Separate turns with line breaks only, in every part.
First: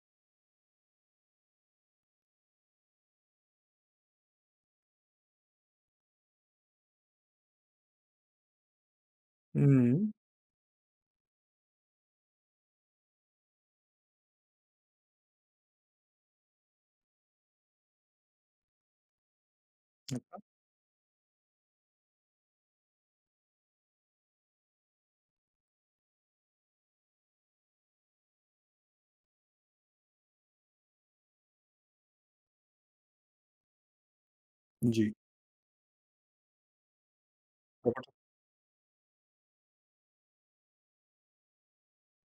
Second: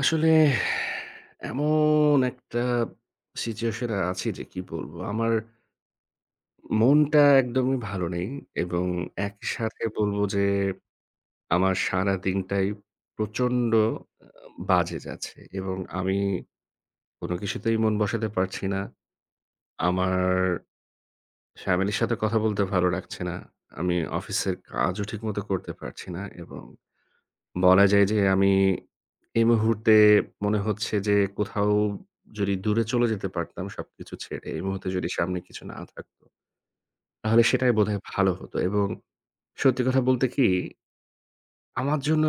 আসলে এমন একটা Situation-এ আছি যে কি বলব, আমার মনটা একদমই ভালো নেই এবং একইসাথে
উম
বলব যে, আমার সারাদিনটাই প্রচণ্ড, অ বাজে যাচ্ছে এবং আমি কোনো কিছুতেই মন বসাতে পারছি না। আমার Family র সাথে কথা বলতে ভালো লাগছে না। আমি অফিসের কাজও ঠিকমতো করতে পারছি না এবং বলা যায় যে আমি, এই মুহূর্তে মনে হচ্ছে যে কোথাও, যদি দূরে চলে যেতে পারতাম সবকিছু ছেড়ে, এই মুহূর্তে যদি
জি।
সামনে কিছু না থাকত তাহলে সেটাই বোধহয়
[unintelligible]
ভালো হত এবং সত্যি কথা বলতে কি আমার জন্য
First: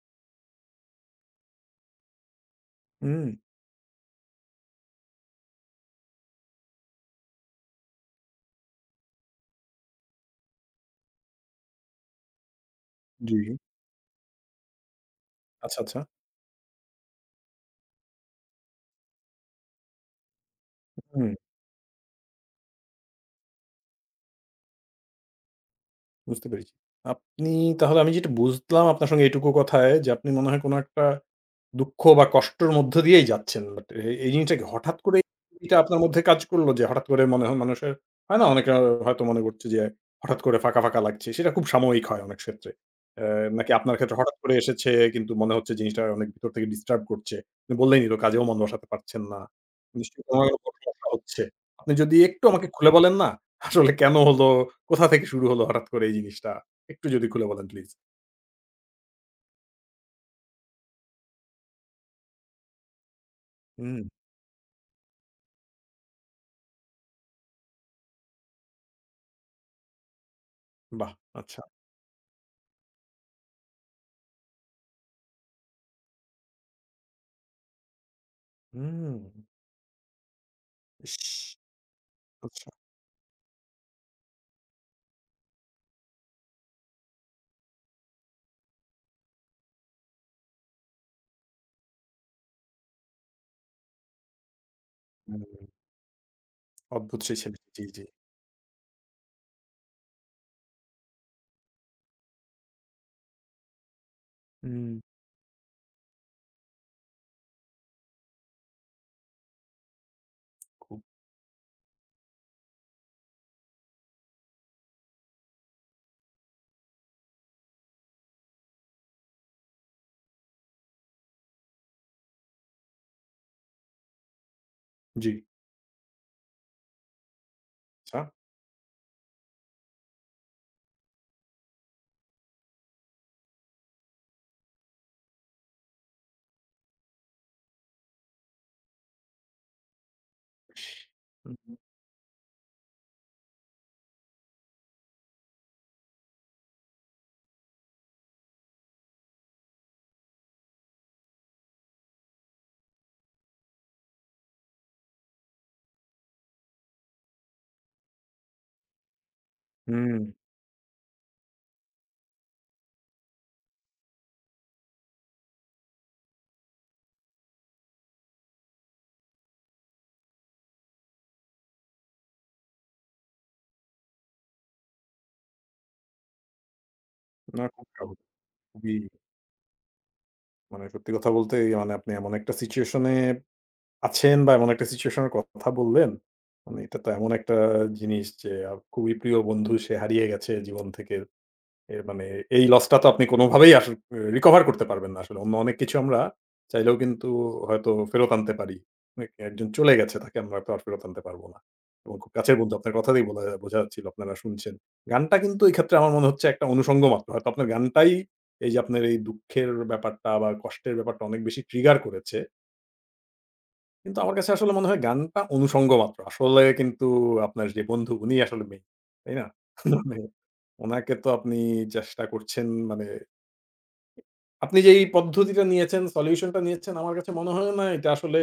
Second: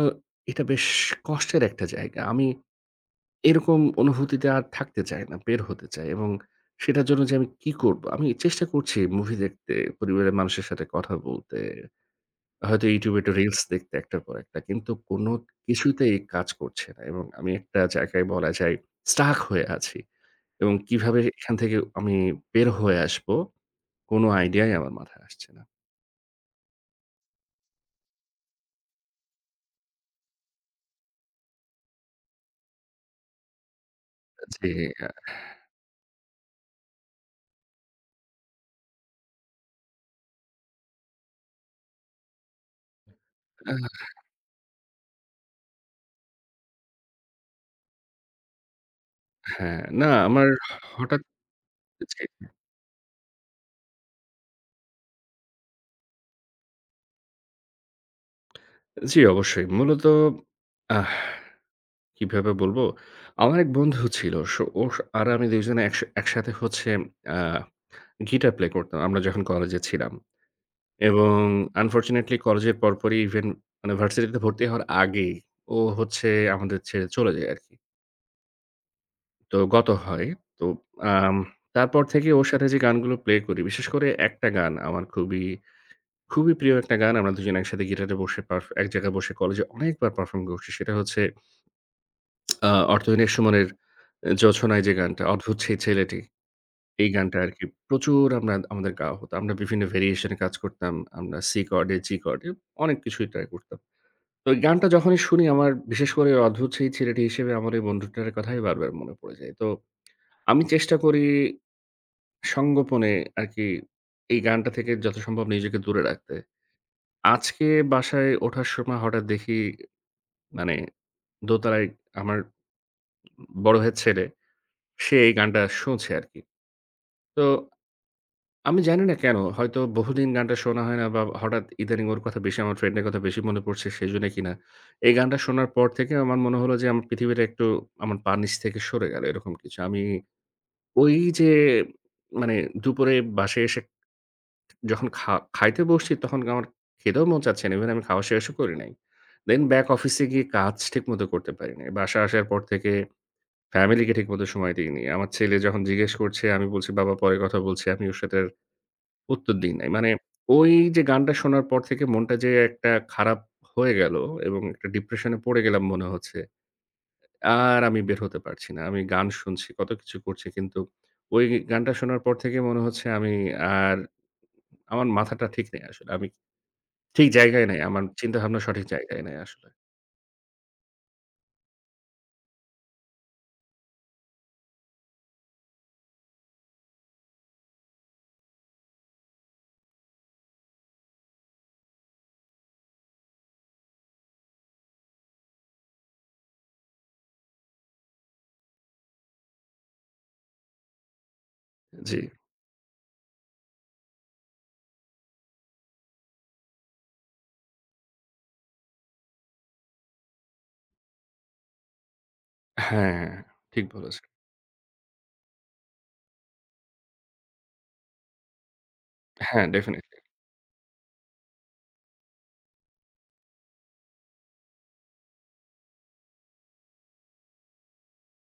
এটা বেশ কষ্টের একটা জায়গা। আমি,
উম
এরকম অনুভূতিতে আর থাকতে চাই না, বের হতে চাই এবং সেটার জন্য যে আমি কী করব? আমি চেষ্টা করছি Movie দেখতে, পরিবারের মানুষের সাথে কথা বলতে, হয়তো YouTube-এ একটা
জি, জি।
Reels দেখতে একটার পর একটা কিন্তু কোন
আচ্ছা, আচ্ছা।
কিছুতেই কাজ করছে না এবং আমি একটা জায়গায় বলা যায় Stuck হয়ে আছি এবং কিভাবে
হুম।
এখান থেকে আমি বের হয়ে আসব কোনো Idea-ই আমার মাথায় আসছে না।
বুঝতে পেরেছি। আপনি তাহলে, আমি যেটা বুঝলাম আপনার সঙ্গে এইটুকু কথায়, যে আপনি মনে হয় কোন একটা দুঃখ বা, কষ্টের মধ্য দিয়েই যাচ্ছেন। But এ এই
আ
জিনিসটা কি
জি,
হঠাৎ
অ্যা
করে এটা আপনার মধ্যে কাজ করল? যে হঠাৎ করে মনে হয় মানুষের, হয় না অনেকের হয়তো মনে করছে যে, হঠাৎ করে ফাঁকা, ফাঁকা লাগছে। সেটা খুব সাময়িক হয় অনেক ক্ষেত্রে। এ নাকি
আহ
আপনার ক্ষেত্রে হঠাৎ করে এসেছে, কিন্তু মনে হচ্ছে জিনিসটা অনেক ভিতর থেকে disturb করছে। আপনি বললেনই তো, কাজেও মন বসাতে পারছেন না।
হ্যাঁ, না
নিশ্চয়ই আপনার
আমার হ
খুব কষ্ট
হঠাৎ
হচ্ছে। আপনি যদি
জি।
একটু আমাকে খুলে বলেন না, আসলে কেন হল? কোথা থেকে শুরু হল হঠাৎ করে এই জিনিসটা? একটু যদি খুলে বলেন, প্লিজ।
জি অবশ্যই। মূলত, আহ কিভাবে বলব? আমার এক বন্ধু
উম
ছিল। সো ও সো আর আমি ২ জনে একসা একসাথে হচ্ছে আ guitar play করতাম, আমরা যখন কলেজে ছিলাম।
বাহ!
এবং
আচ্ছা।
unfortunately, কলেজের পরপরই even মানে ভার্সিটিতে ভর্তি হওয়ার আগেই, ও হচ্ছে আমাদের ছেড়ে চলে যায় আরকি।
উম
তো গত হয়। তো
ইশ!
আম তারপর থেকে ওর সাথে
আচ্ছা।
যে গানগুলো play করি, বিশেষ করে একটা গান আমার খুবই, খুবই প্রিয় একটা গান। আমরা দুজনে একসাথে guitar-এ বসে পার্ফ এক জায়গায় বসে কলেজে অনেকবার perform করেছি। সেটা হচ্ছে আ 'অর্থহীন' এর সুমনের অ্যা 'জোছনায়' যে গানটা, অদ্ভুত
[unintelligible]
সেই ছেলেটি। এই
অদ্ভুত
গানটা
সেই ছেলে
আরকি
জি, জি।
প্রচুর আমরা আমাদের গাওয়া হতো। আমরা বিভিন্ন variation-এ কাজ করতাম। আমরা C chord-এ, G chord-এ অনেক কিছুই try করতাম। তো এই গানটা
উম
যখনই শুনি আমার বিশেষ করে অদ্ভুত সেই ছেলেটি হিসেবে আমার ওই বন্ধুটার কথাই বারবার মনে পড়ে যায়। তো আমি চেষ্টা
খুব।
করি সংগোপনে আরকি এই গানটা থেকে যথাসম্ভব নিজেকে দূরে রাখতে। আজকে বাসায় ওঠার সময় হঠাৎ দেখি মানে দোতলায় আমার বড় ভাইয়ের ছেলে, সে এই
জি।
গানটা শুনছে আরকি। তো
আচ্ছা।
আমি জানি না কেন। হয়তো বহুদিন গানটা শোনা হয় না, বা হঠাৎ ইদানিং ওর কথা বেশি আমার friend-এর কথা বেশি মনে পড়ছে, সেজন্যে কিনা এই গানটা শোনার পর থেকে আমার মনে হলো যে, আমার পৃথিবীটা একটু আমার পার নিচ থেকে সরে গেল, এরকম কিছু। আমি
ইশ!
ওই যে,
[unintelligible]
মানে দুপুরে বাসায় এসে যখন খা খাইতে বসছি, তখন আমার খেতেও মন চাচ্ছে না, even আমি খাওয়া শেষও করি নাই। Then back অফিসে গিয়ে কাজ ঠিকমতো করতে পারি নাই। বাসায় আসার পর থেকে family-কে ঠিকমতো সময় দেইনি। আমার ছেলে যখন জিজ্ঞেস করছে, আমি বলছি 'বাবা পরে কথা বলছি, আমি ওর সাথে আর উত্তর দিই নাই।' মানে
হুম।
ওই যে গানটা শোনার পর থেকে মনটা যে একটা খারাপ হয়ে গেল এবং একটা depression-এ পড়ে গেলাম, মনে হচ্ছে। আর আমি বের হতে পারছি না। আমি গান শুনছি, কত কিছু করছি, কিন্তু ওই গানটা শোনার পর থেকে মনে হচ্ছে আমি আর আমার মাথাটা ঠিক নাই আসলে। আমি ঠিক
না
জায়গায় নাই, আমার
[unintelligible]
চিন্তাভাবনা সঠিক
জি।
জায়গায় নাই আসলে।
মানে সত্যি কথা বলতে মানে আপনি এমন একটা situation এব আছেন বা এমন একটা situation এর কথা বললেন, মানে এটা তো এমন একটা জিনিস যে আ খুবই প্রিয় বন্ধু, সে হারিয়ে গেছে জীবন থেকে। এ মানে এই loss টা তো আপনি কোনভাবেই আস recover করতে পারবেন না আসলে। অন্য অনেক কিছু আমরা চাইলেও কিন্তু হয়তো ফেরত আনতে পারি। এ একজন চলে গেছে, তাকে আমরা তো আর ফেরত আনতে পারব না
জি।
এবং খুব কাছের বন্ধু। আপনার কথাতেই বোঝা বোঝা যাচ্ছিল আপনারা শুনছেন। গানটা কিন্তু এক্ষেত্রে আমার মনে হচ্ছে একটা অনুষঙ্গ মাত্র। হয়তো আপনার গানটাই এইযে আপনার এই দুঃখের ব্যাপারটা বা কষ্টের ব্যাপারটা অনেক বেশি trigger করেছে।
হ্যাঁ, ঠিক
কিন্তু
বলেছে।
আমার কাছে আসলে মনে হয় গানটা অনুষঙ্গ মাত্র। আসলে কিন্তু আপনার যে বন্ধু উনি আসলে main, তাই না?
হ্যাঁ, definitely।
মানে উনাকে তো আপনি চেষ্টা করছেন মানে আপনি যে এই পদ্ধতিটা নিয়েছেন, solution টা নিয়েছেন আমার কাছে মনে হলো না এটা আসলে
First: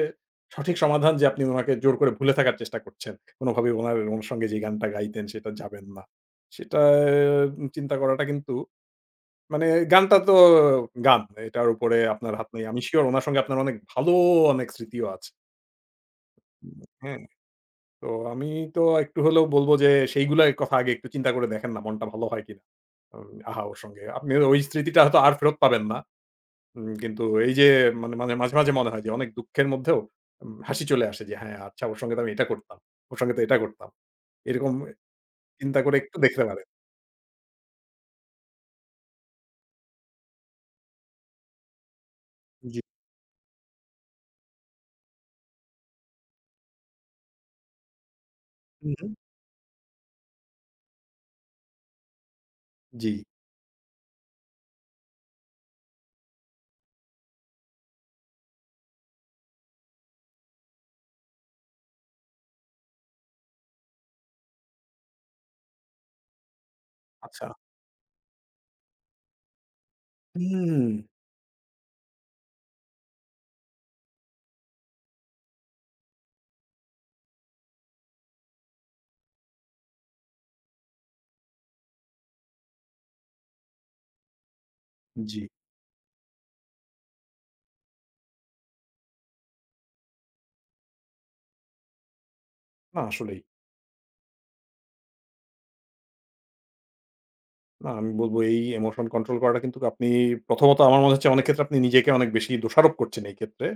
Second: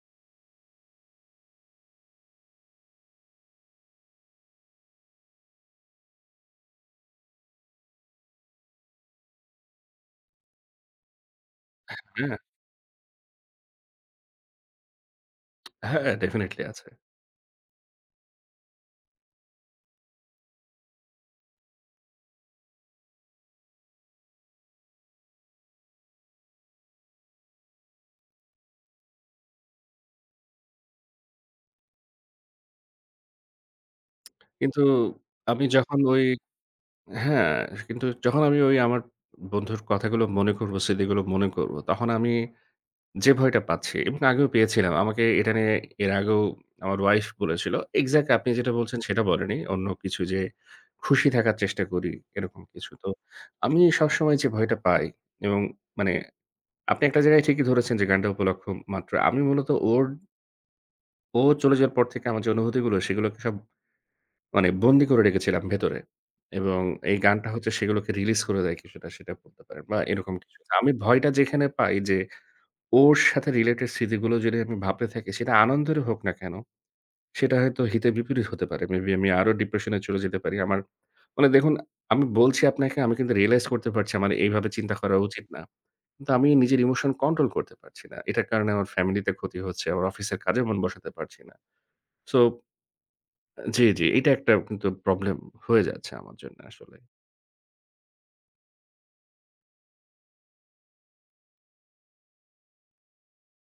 সঠিক সমাধান যে আপনি উনাকে জোর করে ভুলে থাকার চেষ্টা করছেন। কোনভাবেই উনার অনুসঙ্গে যে গানটা গাইতেন সেটা যাবেন না। সেটা আ চিন্তা করাটা কিন্তু মানে গানটা তো অ গান। এটার উপরে
হ্যাঁ
আপনার
অ্যা
হাত নেই। আমি sure উনার সঙ্গে আপনার অনেক ভালো অনেক স্মৃতিও আছে।
হ্যাঁ, হ্যাঁ, definitely আছে।
হ্যাঁ। তো আমি তো একটু হলেও বলব যে সেইগুলাই কথা আগে একটু চিন্তা করে দেখেন না মনটা ভালো হয় কিনা? [unintelligible] আহা ওর সঙ্গে। আপনি ওই স্মৃতিটা হয়তো আর ফেরত পাবেন না। হুম কিন্তু ওই যে মানে মাঝে, মাঝে, মনে হয় যে অনেক দুঃখের মধ্যেও উম হাসি চলে আসে যে হ্যাঁ, আচ্ছা ওর সঙ্গে তো আমি এটা করতাম, ওর সঙ্গে তো এটা করতাম। এরকম
কিন্তু আমি
চিন্তা করে
যখন
একটু
ওই
দেখতে পারেন।
হ্যাঁ, কিন্তু যখন আমি ওই আমার বন্ধুর কথাগুলো মনে করব, স্মৃতিগুলো মনে করব, তখন আমি
জি।
যে ভয়টা পাচ্ছি এবং আগেও পেয়েছিলাম। আমাকে এটা নিয়ে এর আগেও আমার wife বলেছিল। Exactly আপনি যেটা বলছেন
হুম।
সেটা বলেনি, অন্য কিছু যে খুশি থাকার চেষ্টা করি এরকম কিছু। তো
জি।
আমি সবসময় যে ভয়টা পাই, এবং মানে আপনি একটা জায়গায় ঠিকই ধরেছেন যে গানটা উপলক্ষ মাত্র। আমি মূলত ওর ও চলে যাওয়ার পর থেকে আমার যে অনুভূতিগুলো সেগুলোকে সব মানে বন্দী করে রেখেছিলাম ভেতরে। এবং এই গানটা
আচ্ছা।
হচ্ছে সেগুলোকে release করে দেয় কিছুটা সেটা বলতে পারেন বা এরকম কিছু। আমি
হুম।
ভয়টা যেখানে পাই যে, ওর সাথে related স্মৃতিগুলো যদি আমি ভাবতে থাকি সেটা আনন্দেরই হোক না কেন, সেটা হয়তো হিতে বিপরীত হতে পারে। Maybe আমি আরও depression-এ চলে যেতে পারি। আমার মানে দেখুন আমি বলছি আপনাকে, আমি কিন্তু realize করতে পারছি আমার এইভাবে চিন্তা করা
জি।
উচিত না। কিন্তু আমি নিজের emotion control করতে পারছি না। এটার কারণে আমার family তে ক্ষতি হচ্ছে, আমার অফিসের কাজে মন বসাতে পারছি না। So
না আসলেই।
জি, জি, এটা একটা কিন্তু problem হয়ে যাচ্ছে আমার জন্য আসলে।
না আমি বলব এই ইমোশন কন্ট্রোল করাটা কিন্তুক আপনি প্রথমত আমার মনে হচ্ছে অনেক ক্ষেত্রে আপনি নিজেকে অনেক বেশি দোষারোপ করছেন এই ক্ষেত্রে।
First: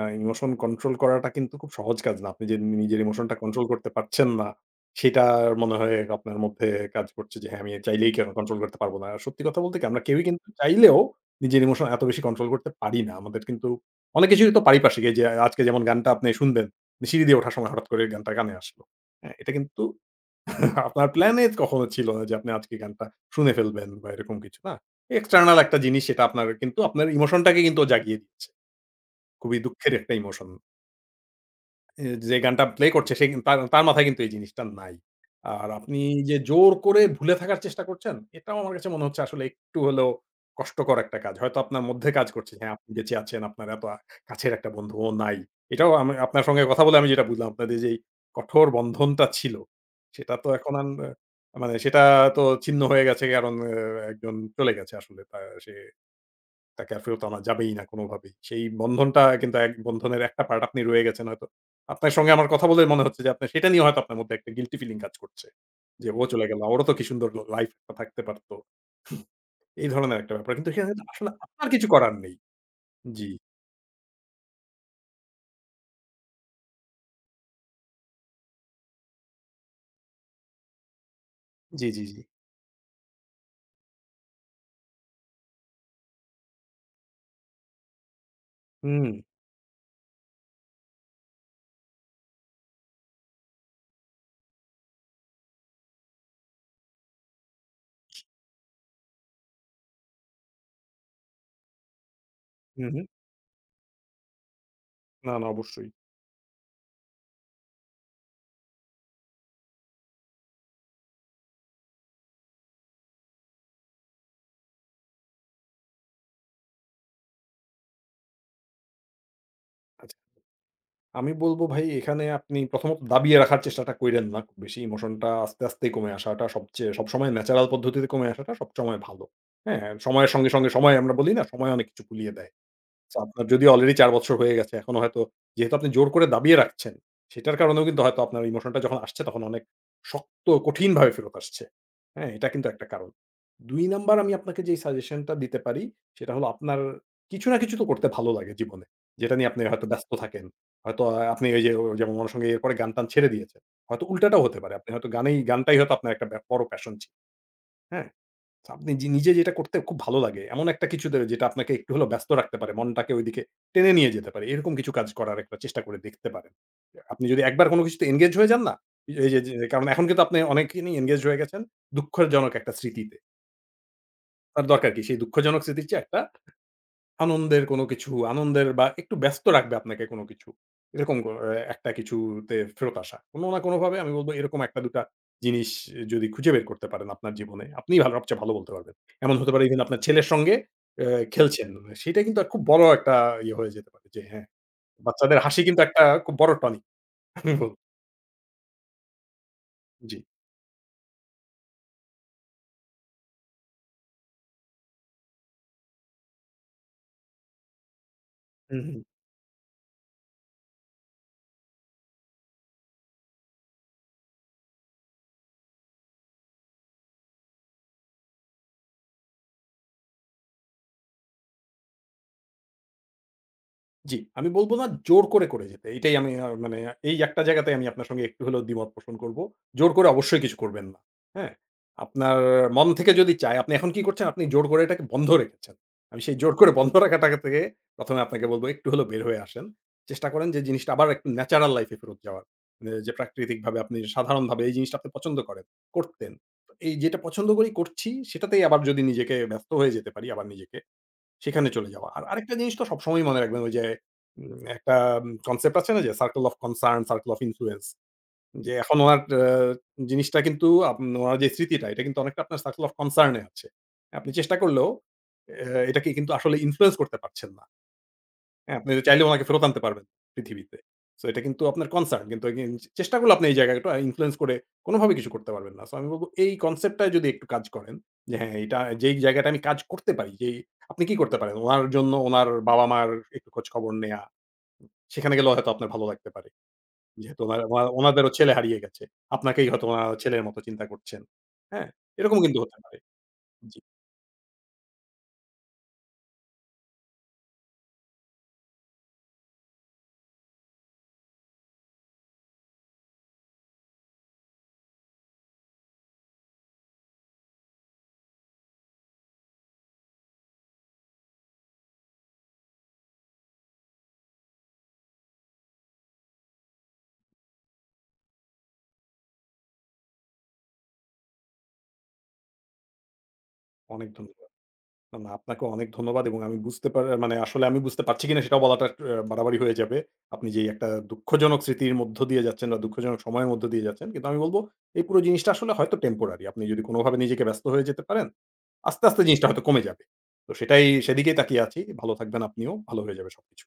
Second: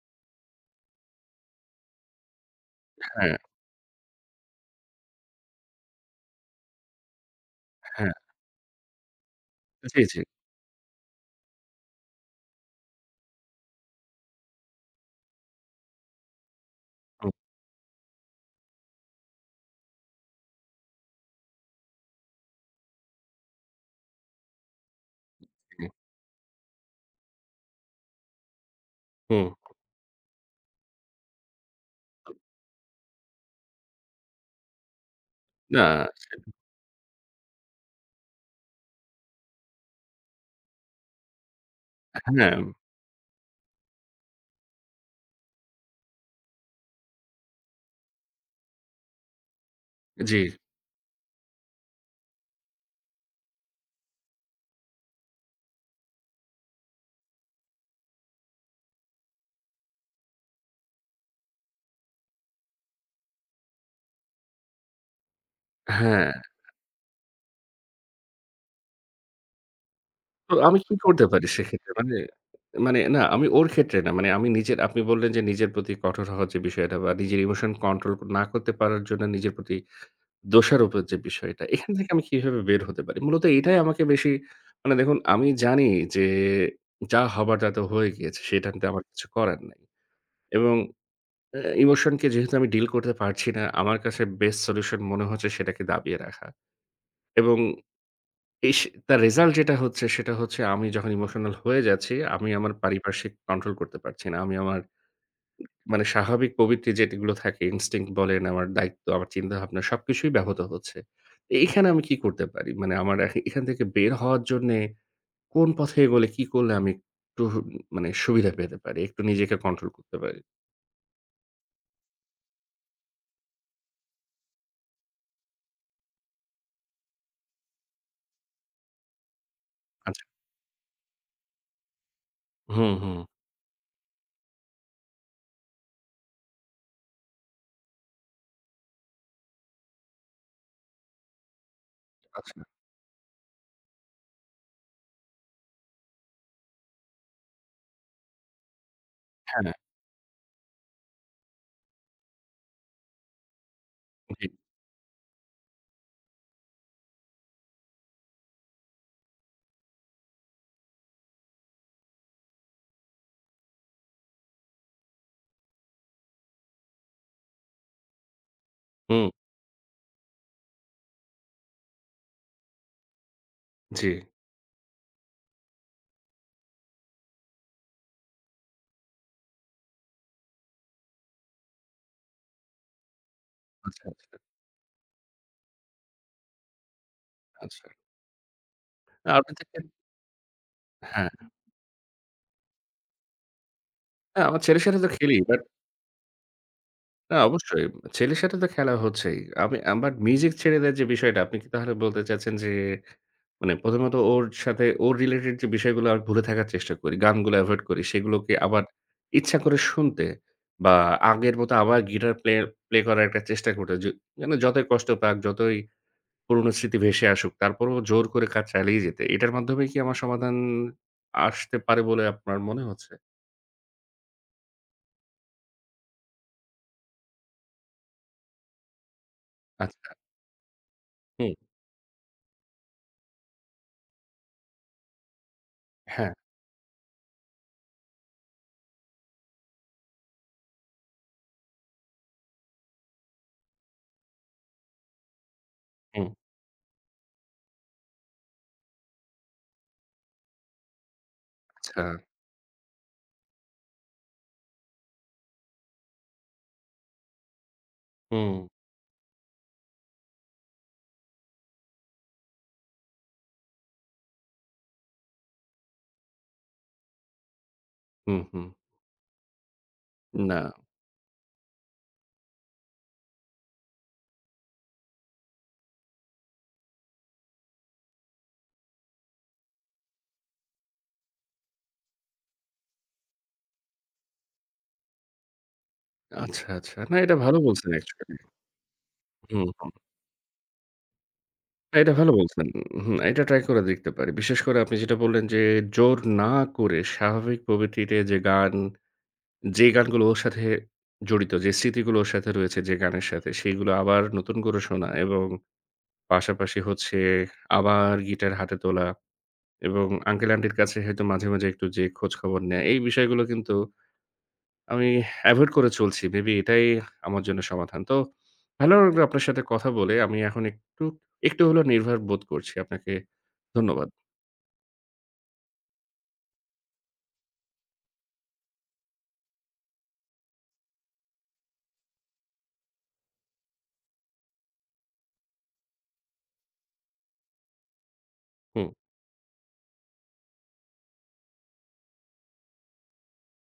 আ ইমোশন কন্ট্রোল করাটা কিন্তু খুব সহজ কাজ না। আপনি যে নি নিজের emotion টা
হ্যাঁ।
control করতে পারছেন না সেটা মনে হয় আপনার মধ্যে কাজ করছে যে হ্যাঁ, আমি চাইলেই
হ্যাঁ।
কেন কন্ট্রোল করতে পারব না। আর সত্যি কথা বলতে কি
জি,
আমরা
জি।
কেউই কিন্তু চাইলেও নিজের ইমোশন এত বেশি কন্ট্রোল করতে পারি না। আমাদের কিন্তু অনেক কিছুই তো পারিপার্শ্বিক এই যে আজকে যেমন গানটা আপনি শুনবেন, সিঁড়ি
হুম।
দিয়ে ওঠার সময় হঠাৎ করে গানটা কানে আসলো। হ্যাঁ? এটা কিন্তু আপনার প্ল্যানে কখনো ছিল না যে আপনি আজকে গানটা শুনে ফেলবেন বা এরকম কিছু, না?
হুম,
External একটা
হু।
জিনিস সেটা আপনার কিন্তু আপনার ইমোশন টাকে কিন্তু জাগিয়ে
হুম।
খুবই দুঃখের একটা ইমোশন এ যে গানটা প্লে করছে সে তার তার মাথায় কিন্তু এই জিনিসটা নাই। আর আপনি
না
যে
[unintelligible]
জোর করে ভুলে থাকার চেষ্টা করছেন এটাও আমার কাছে মনে হচ্ছে আসলে একটু হলেও কষ্টকর একটা কাজ। হয়তো আপনার মধ্যে কাজ
এ
করছে হ্যাঁ,
হ্যাঁ।
আপনি বেচে আছেন, আপনার এত আ কাছের একটা বন্ধু ও নাই। এটাও আমি আপনার সঙ্গে কথা বলে আমি যেটা বুঝলাম আপনাদের যে এই কঠোর বন্ধনটা ছিল। সেটা তো
জি।
এখন আর মানে সেটা তো ছিন্ন হয়ে গেছে কারণ এ্যা একজন চলে গেছে আসলে। তা সে তাকে আর ফেরত আনা যাবেই না কোনোভাবেই। সেই বন্ধনটা কিন্তু এক বন্ধনের একটা পার্ট আপনি রয়ে গেছেন হয়তো। আপনার সঙ্গে আমার কথা বলে মনে হচ্ছে যে আপনি সেটা নিয়ে হয়তো আপনার মধ্যে একটা গিল্টি ফিলিং কাজ করছে। যে ও
হ্যাঁ।
চলে গেল, ওরও তো কি সুন্দর লাইফ থাকতে পারত। এই ধরনের একটা ব্যাপার।
তো
কিন্তু
আমি
এখানে
কি
তো
করতে
আসলে
পারি
আপনার কিছু
সেক্ষেত্রে?
করার
মানে,
নেই।
মানে না
জি।
আমি ওর ক্ষেত্রে না। মানে আমি নিজের, আপনি বললেন যে নিজের প্রতি কঠোর হওয়া যে বিষয়টা বা নিজের ইমোশন কন্ট্রোল না করতে পারার জন্য নিজের প্রতি দোষারোপের যে বিষয়টা,
জি,
এখান
জি,
থেকে
জি।
আমি কিভাবে বের হতে পারি? মূলত এটাই আমাকে বেশি মানে দেখুন, আমি জানি যে যা হবার তা তো হয়ে গিয়েছে, সেটাতে আমার
হুম।
কিছু করার নাই। এবং এ্যা ইমোশনকে যেহেতু আমি ডিল করতে পারছি না, আমার কাছে বেস্ট সল্যুশন মনে হচ্ছে সেটাকে দাবিয়ে রাখা এবং ইশ তার রেজাল্ট যেটা হচ্ছে সেটা হচ্ছে আমি যখন ইমোশনাল হয়ে যাচ্ছি, আমি আমার
হু, হু।
পারিপার্শ্বিক কন্ট্রোল করতে পারছি না। আমি আমার
না, না, অবশ্যই।
মানে স্বাভাবিক প্রবৃত্তি যেগুলো থাকে ইনস্টিংক্ট বলেন, আমার দায়িত্ব, আমার চিন্তাভাবনা সবকিছুই ব্যাহত হচ্ছে। এখানে আমি কি করতে পারি? মানে আমার এখ এখান থেকে বের হওয়ার জন্যে কোন পথে এগোলে, কি করলে আমি একটু মানে সুবিধা পেতে পারি, একটু নিজেকে কন্ট্রোল
আচ্ছা।
করতে পারি?
আমি বলব ভাই এখানে আপনি প্রথমত দাবিয়ে রাখার চেষ্টাটা কইরেন না। বেশি ইমোশনটা আস্তে, আস্তে কমে আসাটা সবচেয়ে সবসময় ন্যাচারাল পদ্ধতিতে কমে আসাটা সবসময় ভালো। হ্যাঁ?
আচ্ছা।
সময়ের সঙ্গে, সঙ্গে সময় আমরা বলি না, সময় অনেক কিছু ভুলিয়ে দেয়।
হুম,
so
হুম।
আপনার যদিও অলরেডি ৪ বছর হয়ে গেছে, এখনও হয়তো যেহেতু আপনি জোর করে দাবিয়ে রাখছেন, সেটার কারণেও কিন্তু হয়তো আপনার ইমোশনটা যখন আসছে তখন অনেক শক্ত ও কঠিনভাবে ফেরত আসছে। হ্যাঁ? এটা
আচ্ছা।
কিন্তু একটা কারণ। ২ নাম্বার আমি আপনাকে যেই সাজেশনটা দিতে পারি, সেটা হলো আপনার কিছু না কিছু তো করতে ভালো লাগে জীবনে। যেটা নিয়ে আপনি
হ্যাঁ।
হয়তো ব্যস্ত থাকেন। হয়তো আপনি এই যে যেমন ওনার সঙ্গে এরপরে গান-টান ছেড়ে দিয়েছেন। হয়তো
উ
উল্টাটাও
জি।
হতে পারে। আপনি হয়তো গান এই গানটাই হয়তো আপনার একটা বড় প্যাশন ছিল। হ্যাঁ। so আপনি যে নিজে যেটা করতে খুব ভালো লাগে এমন একটা কিছুতে যেটা আপনাকে একটু হলেও ব্যস্ত রাখতে পারে, মনটাকে ওইদিকে টেনে নিয়ে যেতে পারে, এরকম কিছু কাজ করার একটা চেষ্টা করে দেখতে পারেন। আপনি যদি একবার কোনো কিছুতে এংগেজ হয়ে যান না,
হুম।
এইযে যে কারণ এখন কিন্তু আপনি অনেক কে নিয়ে এংগেজড হয়ে গেছেন, দুঃখজনক একটা স্মৃতিতে।
জ্বী।
তার দরকার কি সেই দুঃখজনক স্মৃতি চেয়ে একটা, আনন্দের কোন কিছু, আনন্দের বা একটু ব্যস্ত রাখবে আপনাকে কোন কিছু। এরকম কোন অ্যা একটা কিছুতে ফেরত আসা। কোন না কোনভাবে
আচ্ছা,
আমি বলব
আচ্ছা।
এরকম একটা দুটা জিনিস যদি খুঁজে বের করতে পারেন আপনার জীবনে,
আচ্ছা।
আপনিই ভালো সবচেয়ে ভালো বলতে পারবেন।
অ্যা
এমন হতে
আগে
পারে
থেকে।
এখানে আপনার ছেলের সঙ্গে আ
হ্যাঁ।
খেলছেন। সেটাই কিন্তু খুব বড় একটা ইয়ে হয়ে যেতে পারে যে হ্যাঁ,
হ্যাঁ, আমার ছেলের সাথে তো খেলি
বাচ্চাদের
but
হাসি কিন্তু একটা খুব বড় tonic।
না
আমি বলব।
অবশ্যই, ছেলের সাথে তো খেলা হচ্ছেই। আমি আমার
জ্বী।
music ছেড়ে দেয়ার যে বিষয়টা, আপনি কি তাহলে বলতে চাচ্ছেন যে, মানে ১ম ত ওর সাথে ওর related যে বিষয়গুলো আমি ভুলে থাকার চেষ্টা করি। গানগুলো avoid করি, সেগুলোকে
হু,
আবার
হু।
ইচ্ছা করে শুনতে, বা আগের মত আবার guitar play play করার একটা চেষ্টা করতে। যে মানে যতই কষ্ট পাক, যতই পুরনো স্মৃতি ভেসে আসুক তারপরও জোর করে কাজ চালিয়ে যেতে, এটার মাধ্যমে কি আমার সমাধান আসতে পারে বলে আপনার মনে হচ্ছে?
জ্বী। আমি বলব না জোর করে, করে যেতে। এটাই আমি আ মানে এই একটা জায়গাতে আমি আপনার সঙ্গে একটু হলেও দ্বিমত পোষণ করব। জোর করে
আচ্ছা।
অবশ্যই কিছু করবেন না। হ্যাঁ?
হুম।
আপনার মন থেকে যদি চায়, আপনি এখন কি করছেন? আপনি জোর করে এটাকে বন্ধ রেখেছেন। আমি
হ্যাঁ।
সেই জোর করে বন্ধ রাখাটা থেকে, ১ম এ আপনাকে বলব একটু হলেও বের হয়ে আসেন। চেষ্টা করেন যে জিনিসটা আবার একটু natural life-এ ফেরত যাওয়ার। মানে যে প্রাকৃতিকভাবে আপনি সাধারণভাবে এই জিনিসটা আপনি পছন্দ করেন, করতেন।
হুম।
এই যেটা পছন্দ করি করছি সেটাতেই আবার যদি নিজেকে ব্যস্ত হয়ে যেতে পারি আবার নিজেকে, সেখানে চলে
আচ্ছা।
যাওয়া। আর আরেকটা জিনিস তো সবসময়ই মনে রাখবেন ওই যে উম একটা concept আছে না যে circle of concern, circle of influence।
হুম।
যে এখন ওনার আ জিনিসটা কিন্তু আব ওনার যে স্মৃতিটা, এটা কিন্তু অনেকটা আপনার circle of concern এ আছে। আপনি চেষ্টা করলেও এ এটাকে কিন্তু আসলে influence করতে পারছেন না।
হু, হু।
হ্যাঁ, আপনি চাইলে ওনাকে ফেরত আনতে পারবেন
না।
পৃথিবীতে। সো এটা কিন্তু আপনার concern। কিন্তু এখানে চেষ্টা করলে আপনি এই জায়গাটা influence করে কোনভাবেই কিছু করতে পারবেন না। সো আমি বলব এই concept টায় যদি একটু কাজ করেন যে, হ্যাঁ, এটা যেই জায়গাটায় আমি কাজ করতে পারি। যে আপনি কি করতে পারেন ওনার জন্য, ওনার বাবা-মার একটু খোঁজ খবর নেয়া। সেখানে গেলেও হয়তো আপনার ভালো লাগতে পারে।
আচ্ছা, আচ্ছা। না এটা
যেহেতু
ভালো
ওনার, ওনার,
বলছেন
ওনাদেরও
actually।
ছেলে হারিয়ে গেছে।
হুম,
আপনাকেই হয়তো
হুম।
ওনারা ছেলের মতো চিন্তা করছেন। হ্যাঁ?
হ্যাঁ, এটা ভালো
এরকম কিন্তু
বলছেন।
হতে পারে।
হুম। এটা try
জ্বী।
করে দেখতে পারি। বিশেষ করে আপনি যেটা বললেন যে জোর না করে স্বাভাবিক প্রবৃত্তিতে যে গান, যে গানগুলো ওর সাথে জড়িত, যে স্মৃতিগুলো ওর সাথে রয়েছে যে গানের সাথে সেগুলো আবার নতুন করে শোনা। এবং পাশাপাশি হচ্ছে আবার guitar হাতে তোলা। এবং uncle-aunty'র কাছে হয়তো মাঝেমাঝে একটু যেয়ে খোঁজখবর নেয়া। এই বিষয়গুলো কিন্তু আমি avoid করে চলছি। Maybe এটাই আমার জন্য সমাধান। তো, ভালো লাগলো আপনার সাথে কথা বলে। আমি এখন একটু একটু হলেও নির্ভার বোধ করছি। আপনাকে ধন্যবাদ।
অনেক ধন্যবাদ। এবং আপনাকেও অনেক ধন্যবাদ এবং আমি বুঝতে পা মানে আসলে আমি বুঝতে পারছি কিনা সেটাও বলাটা অ্যা বাড়াবাড়ি হয়ে যাবে। আপনি যেই একটা দুঃখজনক স্মৃতির মধ্য দিয়ে যাচ্ছেন বা দুঃখজনক সময়ের মধ্য দিয়ে যাচ্ছেন। কিন্তু আমি বলব এই পুরো জিনিসটা আসলে হয়তো temporary। আপনি যদি কোনভাবে নিজেকে ব্যস্ত হয়ে যেতে পারেন,
হুম।
আস্তে, আস্তে জিনিসটা হয়তো কমে যাবে। তো সেটাই সেদিকেই তাকিয়ে আছি। ভালো থাকবেন আপনিও। ভালো হয়ে যাবে সবকিছু।